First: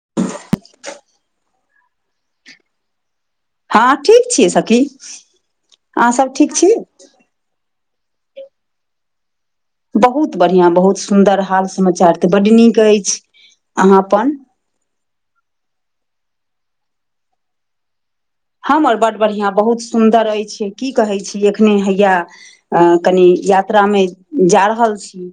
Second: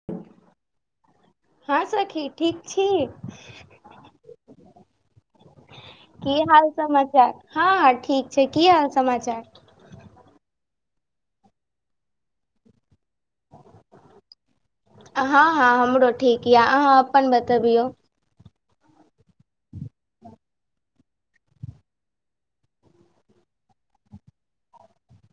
[inaudible] हँ सखी ठीक छी हँ ठीक छियै सखी अहाँ सब की ठीक छी हाल समाचार हँ हँ ठीक छै की हाल समाचार बहुत बढ़िया बहुत सुन्दर हाल समाचार तऽ बड़ नीक अछि अहाँ अपन हँ हँ हमरो ठीक येऽ आहाँ अपन बतबियौ हम आर बड बढ़ियां बहुत सुन्दर अछि की कहै छी एखने हैया अं कनि यात्रा मे जा रहल छी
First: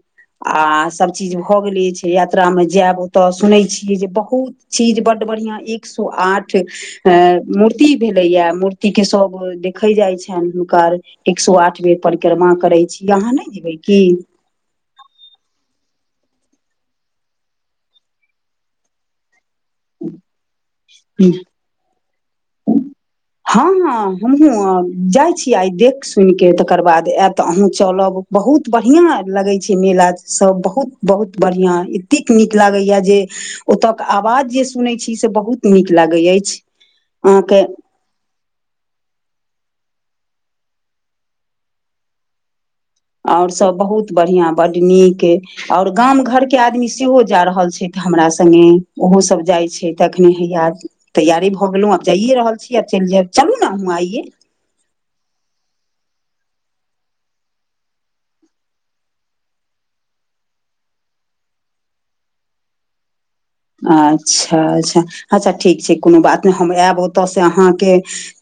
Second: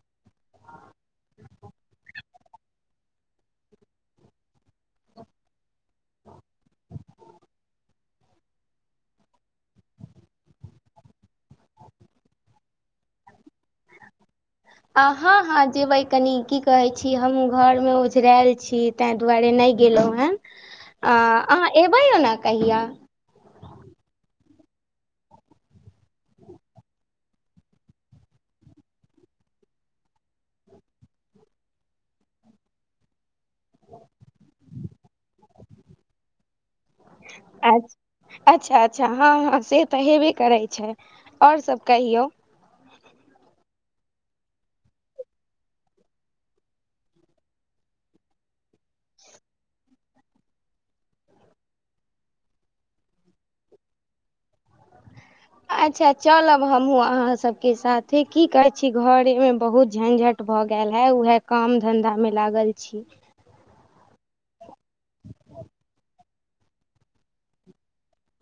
आ सब चीज भऽ गेले छै यात्रा में जायब ओतय सुनै छियै जे बहुत चीज बड बढ़िया एक सौ आठ अ मूर्ति मूर्ति भेलेया मूर्ति के सब देखे जाय छै हुनकर एक सौ आठ बेर परिक्रमा करै छी अहाँ नहि जेबै की आहाँ हाँ जेबे कनी की कहे छी हमहू घर मे ओझरैल छी तें दुआरे नहि गेलहु हँ अहाँ एबै यौ ने कहियै हँ हँ हमहुूँ जाय छियै आइ देख सुन के तकर बाद ऐब तऽ अहूँ चलब बहुत बढ़िया लगे छि मेला सब बहुत बहुत बढ़िया एतेक नीक लागे या जे ओतयक आवाज जे सुनैत छी से बहुत नीक लागैत अछि आहाँ के अच्छा अच्छा हँ हँ से तऽ हेबे करै छै आओर सब कहियऔ आऔर सब बहुत बढ़िया बड नीक आओर गांव घरके आदमी सेहो जा रहल छथि हमरा संगे ओहोसभ जाइत छै तखने है याद तैयारी भऽ गेलहुँ आब जाइयए रहल छी आ चलि जायब चलू ने हमहूँ आइये अच्छा चलब हमहुँ अहाँ सबके साथे की कहै छी घरे मे बहुत झंझट भऽ गेल है उहे काम धंधा में लागल छी अच्छा अच्छा अच्छा ठीक छै कोनो बात हम आयब ओतऽ से अहाँके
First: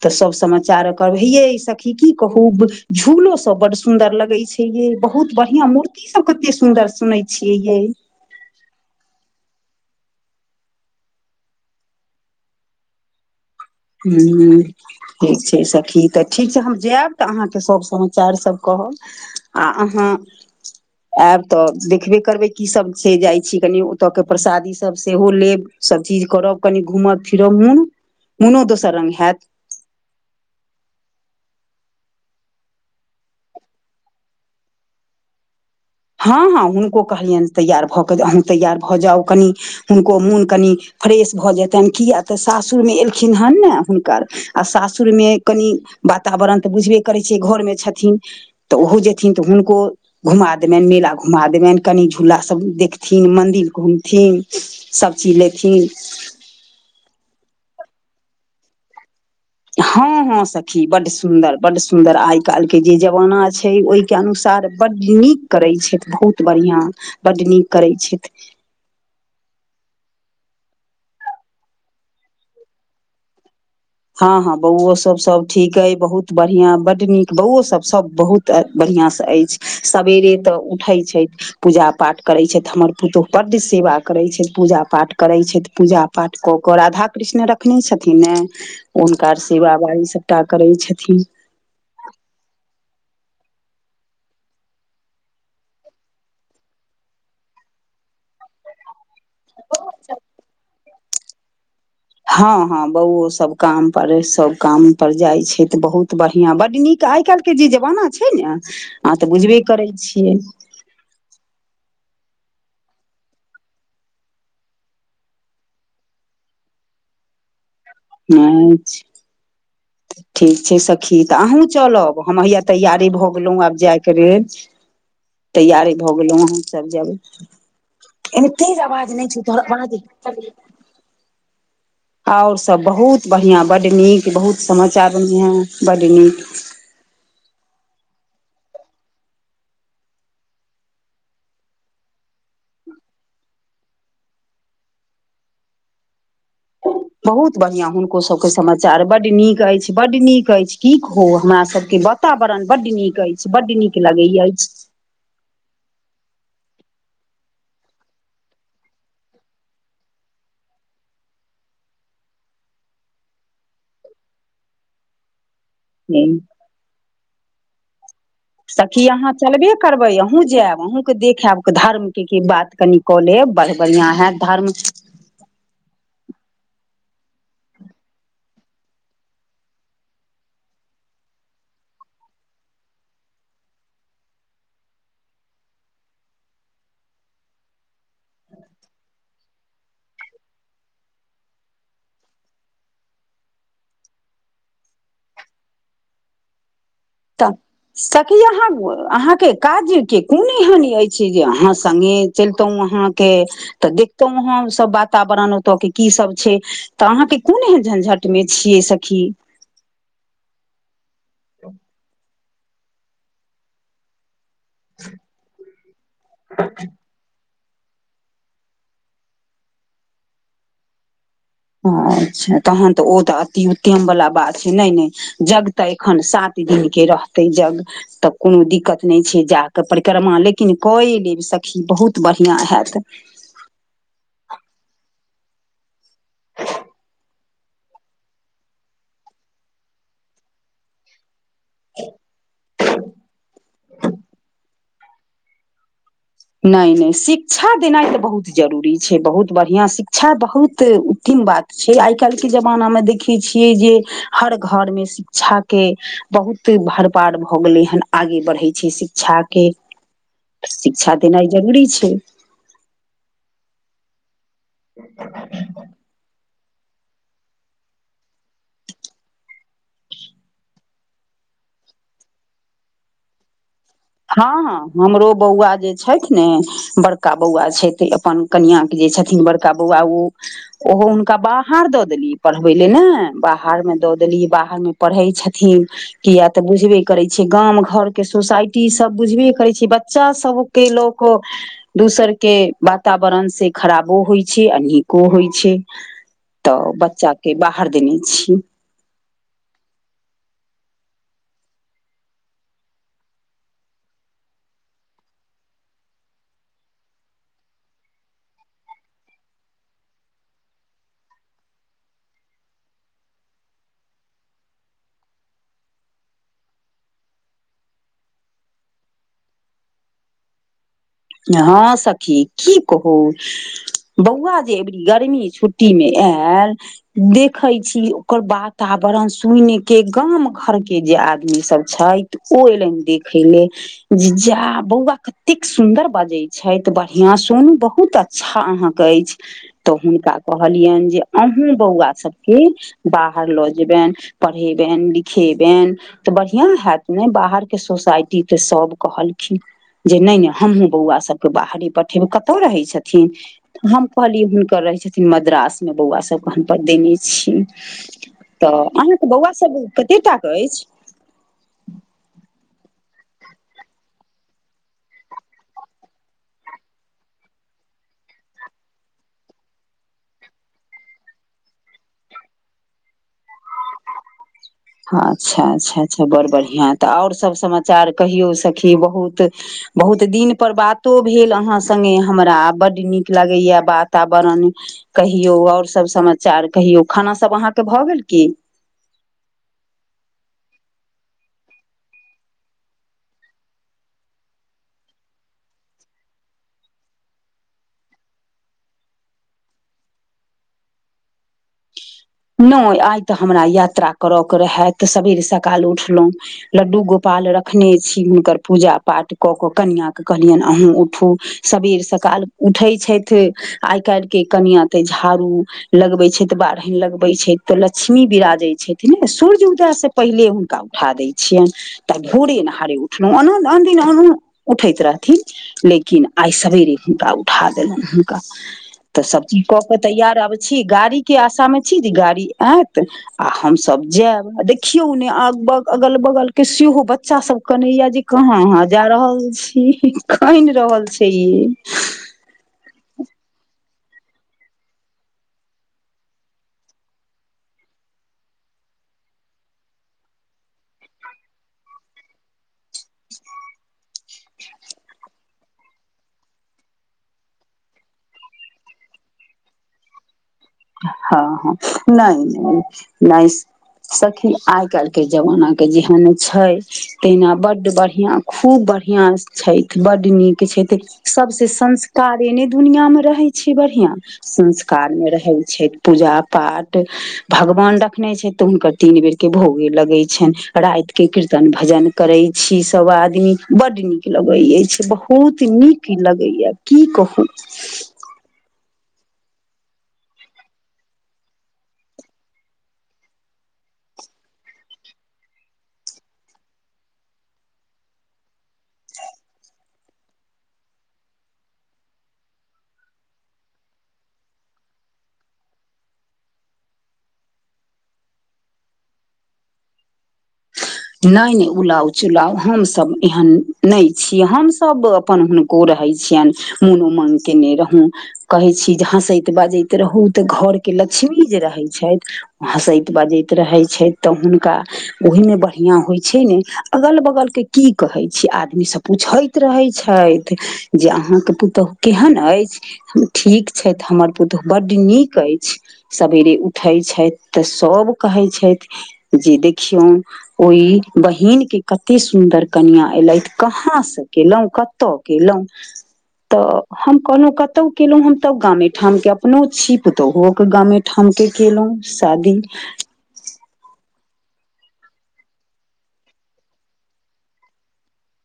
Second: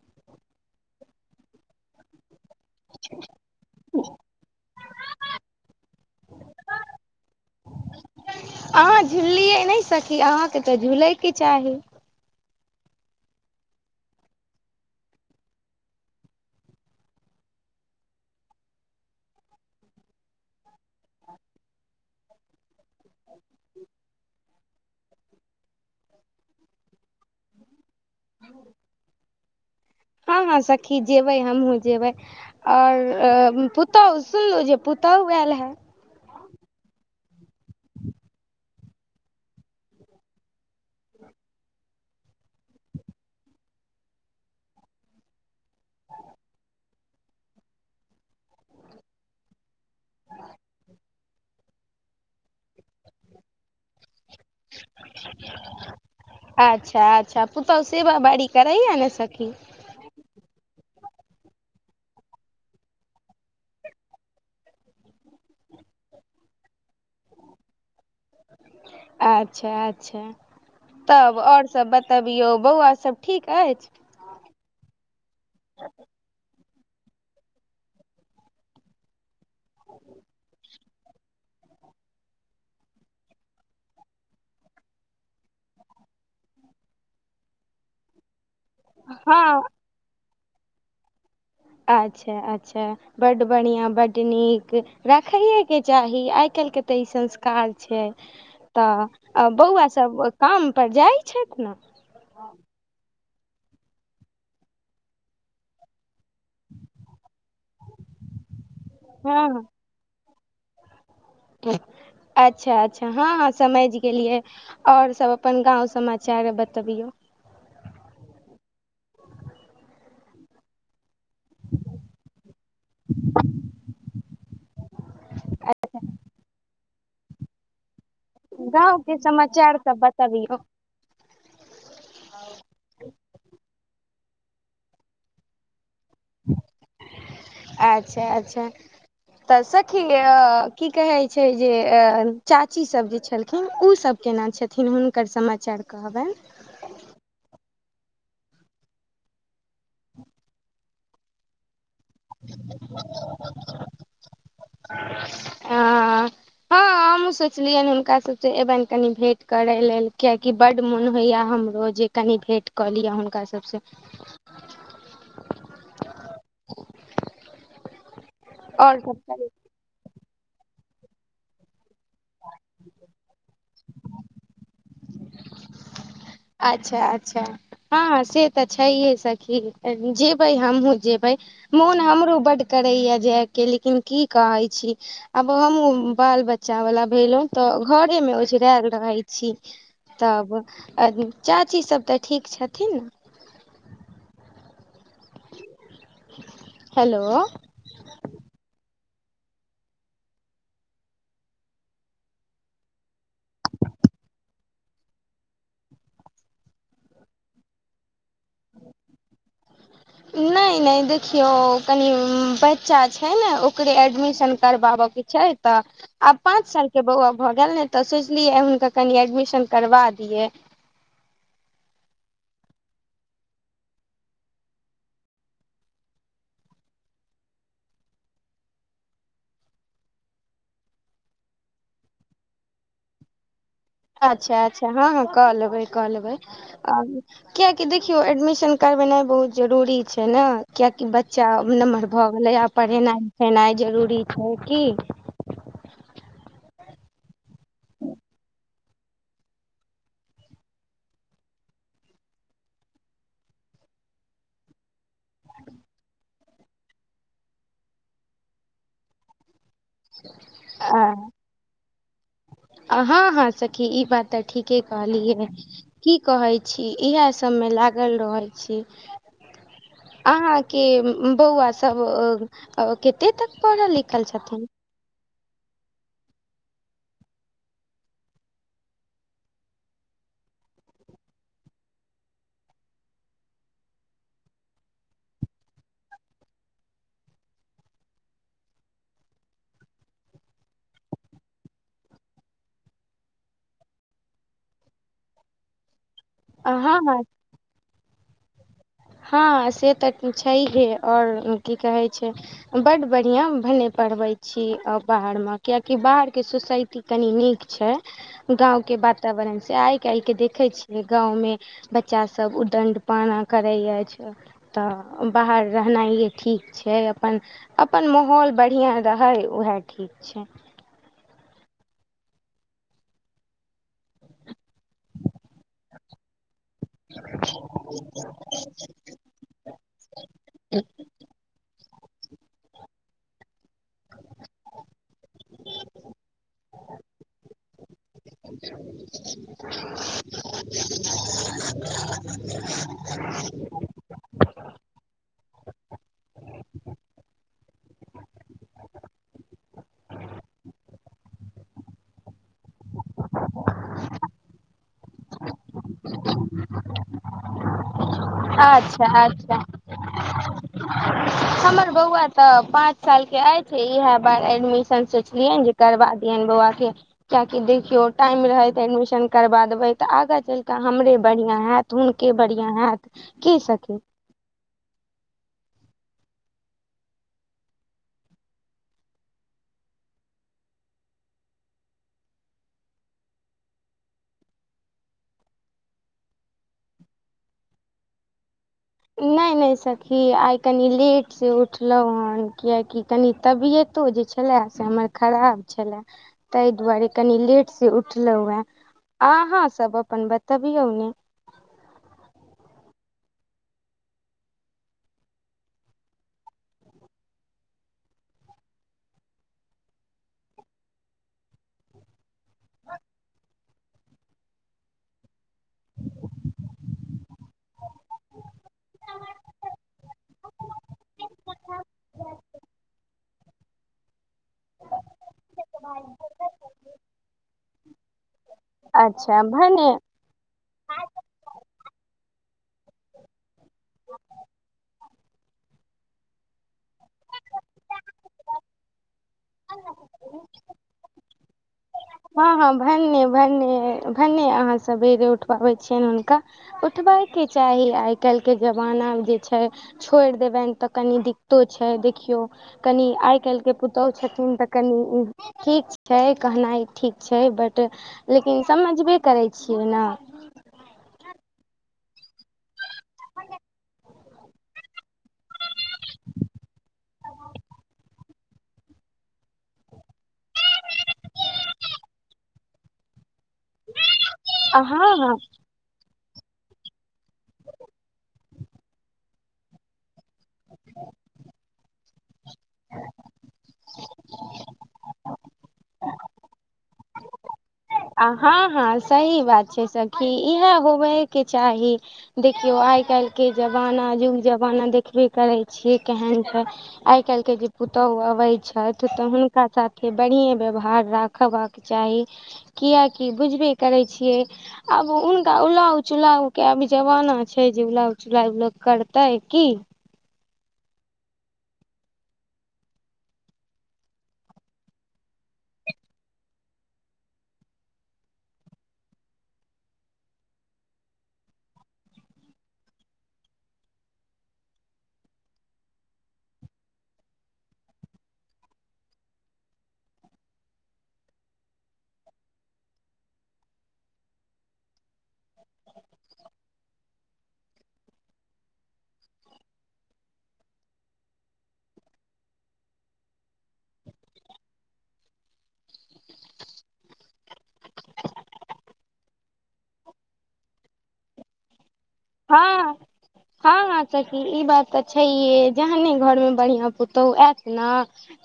तऽ सब समाचार करब हेये ई सखी की कहू झूलो सब बड़ सुंदर लगे छै ये बहुत बढ़िया मूर्ति ई सब कते सुन्दर सुनै छियै ये अहाँ झुललिए नहि सखी अहाँके तऽ झुलैके चाही हुँ अ ठीक छै सखी तऽ ठीक छै हम जायब तऽ अहाँके सभ समाचार सब कहब आ आहाँ [inaudible] आयब तऽ देखबे करबै की सब छै जाइ छी कनि ओतऽ के प्रसादी सब सेहो लेब सबचीज करब कनि घूमब फिरब मन मोनो दोसर रंग हायत हँ हँ सखी जेबै हमहूँ जेबै और पूतोहु सुनलहु जे पुतोहु यैल हे हँ हँ हुनको कहलियनि तैयार भऽ कऽ अहूँ तैयार भऽ जाउ कनि हुनको मोन कनि फ्रेश भऽ जेतन किया तऽ सासुरमे एलखिन हेन ने हुनकर आ सासुरमे कनि वातावरण तऽ बुझबे करै छै घरमे छथिन तऽ ओहो जेथिन तऽ हुनको घुमा देबनि मेला घुमा देबनि कनि झूला सभ देखथिन मन्दिर घुमथिन सभचीज लेथिन अच्छा अच्छा पूतोह सेवा बाड़ी करइय ने सखी हँ हँ सखी बड सुन्दर बड सुन्दर आइ काल्हि के जे जमाना छै ओहिके अनुसार बड नीक करै छथि बहुत बढ़िआँ बड नीक करैत छथि अच्छा अच्छा तब ओर सब बतबियौ बौआ सब ठीक अछि हँ हँ बौओ सब सब ठीक अइ बहुत बढ़ियां बड नीक बौओ सब सब बहुत तऽ बढ़िआँसँ अछि सबवेरे तऽ उठै छथि पूजा पाठ करैत छथि हमर पुतहु बड सेवा करैत छथि पूजा पाठ करैत छथि पूजा पाठ कऽ कऽ राधा कृष्ण रखने छथिन ने हुनका हँ सेवा बारी सभटा करै छथिन अच्छा अच्छा बड बढ़िया बड नीक राखैएके चाही आइ काल्हिके तऽ ई संस्कार छै तऽ बौआ सभ काम पर जाइ छथि ने हँ हँ बौओ सब काम पर सब काम पर जाय छै तऽ बहुत बढ़िया बड नीक आइ काल्हि के जे जमाना छै ने आहा तऽ बुझबे हँ करै छियै अच्छा अच्छा हँ हँ समझ गेलिए आऔर सब अपन गाँंव समाचार बतबियौ अच्छा ठीक छै सखी तऽ अहूँ चलब हम हैया तैयारे भऽ गेलहुँ आब जायके लेल तैयारे भऽ गेलहुँ अहासभ जेबै एहन तेज गाँंव के अवाज नहि छै तोहर समाचार रहअ सब दही बतबियौ और सब बहुत बढ़िया बड नीक बहुत समाचार बढ़िआ बड नीक अच्छा अच्छा तऽ सखी की कहे छै जे चाची सब जे छलखिन ओ सब केना छथिन हुनकर समाचार कहबेन बहुत बढ़िआँ हुनको सबके समाचार बड्ड नीक अछि बड नीक अछि की कहू हमरा सभके के वातावरण बड नीक अछि बड नीक लगैय इ चीज ॲ हॉं हम सोचलियै हुनका सब से एबन कनि भेंट करे लऽ लेल किआकि बड मोन होइया हमरो जे कनि भेट कऽ लिअ हुनका सबसँ हूँ [inaudible] आओर सखी सब अहाँ कहियौ चलबे करबै अहूँ जायब अहूँके देखाएब धर्म की की बात कनि कऽ लेब बड़ बढ़िआं हैत धर्म अच्छा अच्छा हँ से तऽ छैहे सखी जेबै हमहुूँ जेबै मोन हमरो बड्ड करैया जायके लेकिन की कहै छी आब हमहूँ बाल बच्चा वाला भेलो तऽ घरे मे ओछरेल रहै छी तब आ चाची सब तऽ ठीक छथिन हेलो तऽ सखी अहाँ अहाँके काज के कोन एहनी अछि जे अहाँ सङ्गे चलितहु अहाँ के तऽ देखतौं हम सब बात वातावरण ओतऽ के की सब छै तऽ अहाँके कोन एहन झंझट मे छियै सखी नहि नहि देखियौ कनि बच्चा छै ने ओकरे एडमिशन करबाब के छै तऽ आब पाँच साल के बौआ भऽ गेल ने तऽ सोचलियै हुनके कनि एडमिशन करबा दिये अच्छा तहन तऽ ओ तऽ अति उत्तम वाला बात छै नहि नहि जग त एखन सात दिन के रहते जग त कोनो दिक्कत नहि छै जा क परिक्रमा लेकिन कए लेब सखी बहुत बढिया हैत अच्छा अच्छा हँ क लेबै क लेबै अ कियकि देखियौ एडमिशन करबेनाइ बहुत जरूरी छै ने कियकि बच चा नमहर भ गेलैए पढ़ेनाई लिखेनाइ जरूरी छै की नहि नहि शिक्षा देनाइ त बहुत जरूरी छै बहुत बढ़िआँ शिक्षा बहुत उत्तिम बात छै आइ काल्हि के जमानामे देखे छियै जे हर घरमे शिक्षा के बहुत भरपार भ गेलैहन आगे बढ़े छै शिक्षा के शिक्षा देनाई जरूरी छै हँ हँ सखी ई बात त ठीके कहलिय की कहे छी इएह सभ मे लागल रहल छी अहा के बौआ सब कते तक पढ़ल अय हँ हँ हमरो बौआ जे छथि ने बड़का बौआ छथि अपन कनियां के जे छथिन बड़ त बौआ उ ओहो हुनका बाहर द देलियै पढ़बै लए ने बाहरमे द देलिय बाहरमे पढ़ै छथिन किया त बुझबे करे छिये गाम घर के सोसाइ टी सब बुझबे करै छी बच्चा सब के ल क दोसरके वातावरण से खराबो होइ छै अ नीको होइ छै त हँ हँ बच्चा के बाहर देने छिय हँ से त छैहे और की कहै छै बड बढ़िया भने पढ़बै छी बाहर मे कियाकि बाहरके सोसाइटी कनी नीक छै गाँंव के वातावरण से आइ काल्हि के देखे छिये गाँंवमे बच्चा सब उदण्ड पाना करे अछि तऽ बाहर रहनाइए ठीक छै अपन अपन माहौल बढ़िया रहे उएह ठीक छै हँ सखी की कहू बौआ जे अबरी गर्मी छुट्टीमें आयल देखै छी ओकर वाता वरण सुनि के गाम घर के जे आदमी सब छैथ ओ एयलन देखे ले ज्जा बौआ कतेक सुन्दर बजे छै बढ़िया सुन बहुत अ हँ हँ कहैछी त हुनका कहलियन जे अहूँ बौआ सबके बाहर ल जेबेन पढ़ेबेन लिखेबेन तऽ बढ़िआ हैत ने बाहरके सोसाइटी त सभ कहलखिन जे नहि नहि हमहूँ बौआ सबके बाहरे पठेमे कते रहे छथिन हम कहलिये हुनकर रहे छथिन मद्रासमे बौआ सभके हमपर देने छिय त अच्छा अहाँके अच्छा बौआसभ कतेटा के अछि हमर बौआ त पाँच सालके अछि इएह बार एडमिशन सोचलियन जे करबा दियन बौआ के कियाकि देखियो टाइम रहैत एडमिशन करबा देबै त आगाँ चलि क हमरे बढ़िया हैत त हुनके बढ़िया हायत की सखी अच्छा अच्छा अच्छा बड़ बढ़िया त ओर सब समाचार कहियो सखी बहुत बहुत दिनपर बातो भेल अहाँ संगे हमरा बड्ड नीक लागेय वातावरण कहियो ओर सभ समाचार कहियो खाना सब अहाँके भए गेल की नहि नहि सखी आइ कनि लेटसँ उठलो हन कियाकि कनि तबियतो जे छै छलै से हमर खराब छलए ताहि दुआरे कनि लेटसँ उठलहुँ हुँ अहाँसभ अपन बताबियो ने नहि आई त हमरा यात्रा करयके रहय त सवेरे सकाल उठलो लड्डू गोपाल रखने छी हुनकर पूजा पाठ क क कनिआँके कहलियन अहूँ उठू सबेर सकाल उठै छथि आइ काल्हि के कनिया तऽ झाड़ू लगबे छैतऽ बारहेन लग छै तऽ लक्ष्मी बिराजय छथिन ने सूर्य उदय सँ पहिले हुनका उठा दै छियैनि तऽ भोरे अनहारे उठल अन दिन अनून उठैत रहथिन लेकिन आइ सवेरे हुनका उठा देलनि हुनका तऽ अच्छा सभ चीज कऽ भने के तैयार आब छियै गाड़ी के आशा मे छी जे गाड़ी ऐत आ हमसब जायब आ देखियौ ने आब अगल बगल के सेहो बच्चा सब केनया जे कहाँ अहाँ जा रहल छी कनि रहल छै ई हँ हँ भनने भनने अहाँ सवेरे उठबाबय छियनि हुनका उठबयके चाही आइ काल्हिके जमाना जे छै छोड़ि देबनि तऽ कनि दिक्कतो छै देखियौ कनि आइ काल्हि के पुतोहु छथिन तऽ कनि ठीक छै कहनाइ ठीक छै बट लेकिन समझबे करे छियै ने हँ हँ नहि नहि सखि आइ काल के जमाना के जेहन छै तहिना बड बढ़िया खूब बढ़िया से छथि बड नीक छथि सबसे संस्कारे ने दुनिया मे रहै छै बढ़िया संस्कार अहाँ मे रहै छैथ पूजा पाठ भगवान रखने छथि तऽ हुनकर तीन बेर के भोगे लगैत छनि रातिके कीर्तन भजन करै छी सभ आदमी बड्ड नीक लगै अछि बहुत नीक लगैया की कहू हँ हँ सही बात छै सखी इएह होबयके चाही देखियौ आइ काल्हि के जमाना युग जमाना देखबे करै छियै केहन छै आइ काल्हि के जे पुतोहु अबै छथि तऽ हुनका साथे बढ़िए व्यवहार राखबाक आब चाही कियकि बुझबे करै छियै आब हुनका उलाउ चुलाउ के आब जमाना छै जे उलाउ चुलाउ लोक करतै की नहि नहि उलाउ चुलाउ हमसभ एहन नहि छियै हमसभ अपन हुन को रहै छियनि मोनो मग केने रहौ कहै छी जे हँसैत बाजैत रहू तऽ घरके लक्ष्मी जे रहै छथि हँसैत बजैत रहै छै तऽ हुनका ओहिमे बहि बढ़िया होइ छै ने अगल बगल के की कहै छियै आदमी सब पूछैत रहै छथि जे अहाँके पुतहु केहन अछि ठीक छथि तऽ हमर पुतहु बड्ड नीक अछि सवेरे उठै छथि तऽ सभ कहै छथि जे देखियौ ओहि बहिन के कते सुंदर कनिया एलथि कहां से केलहुं क तऽ केलउ तऽ हम कहलहुँ कतौ केलहु हम तब गामे ठाम के अपनो छि पुतोहुक गामे ठाम के केलहुँ शादी हँ हँ हँ सखी ई बात तऽ छैये जहने घर मे बढ़िया पुतोहु आयत ने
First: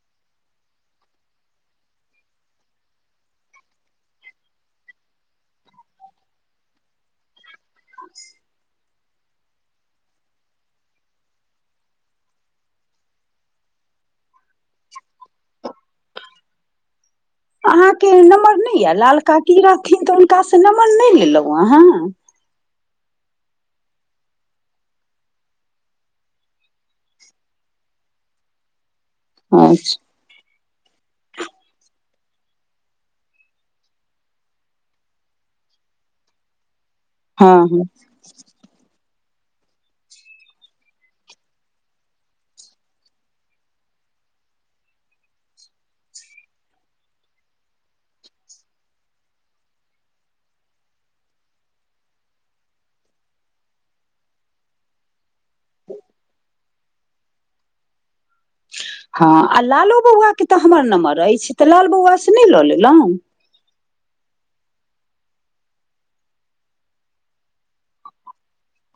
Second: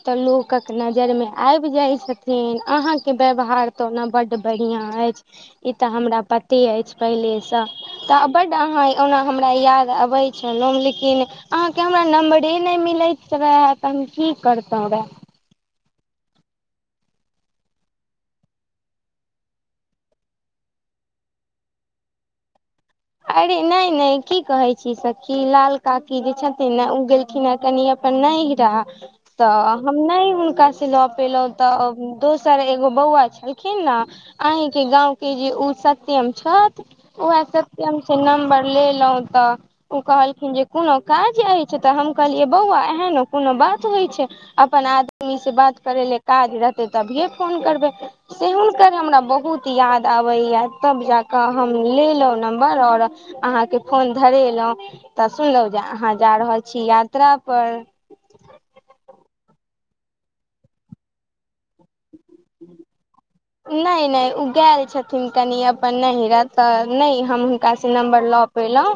तऽ लोकक नजरि मे आबि जाय छथिन अहा के व्यवहार तऽ ओना बड बढ़िआँ अछि ई तऽ हमरा पते अछि पहिले सँ त बड्ड अहाँ ओना हमरा याद अबै छलहुँ लेकिन अहाँके हमरा नम्बरे नहि मिलैत रहए तऽ हम की करतहु रहए अहाँके नम्बर नहि यै लाल काकी रहथिन तऽ हुनका से नम्बर नहि लेलहुं अहाँ अरे नहि नहि की कहे छी सखी लाल काकी जे छथिन ने उ गेलखिन हे कनि नहिरा तऽ हम अच्छा नहि हुनका सँ नहि ल पेलहुं तऽ दोसर एगो बौआ छलखिन ने अहींके गाँंव के जे ओ सत्यम छथि उएह हँ सत हँ से नंबर लेलूह त ओ कहलखिन जे कोनो काज अछि तऽ हम कहलियै बौआ एहन कोनो बात होइ छै अपन आदमी से बात करै लए काज रहतै तभिए फोन करबै से हुनकर हमरा बहुत याद आबैया तब जाकऽ हम लेलहुँ नम आऔर अहाँके फोन धरेलहु तऽ सुनलहु जे अहाँ जा रहल छी यात्रा पर हँ आ लालो बौआ के तऽ हमर नम्बर अछि तऽ लाल बौआ से नहि लऽ लेलहुँ नहि नहि ओ गेल छथिन कनि अपन नहिरा तऽ नहि हम हुनका सँ नम्बर लऽ पेलहुँ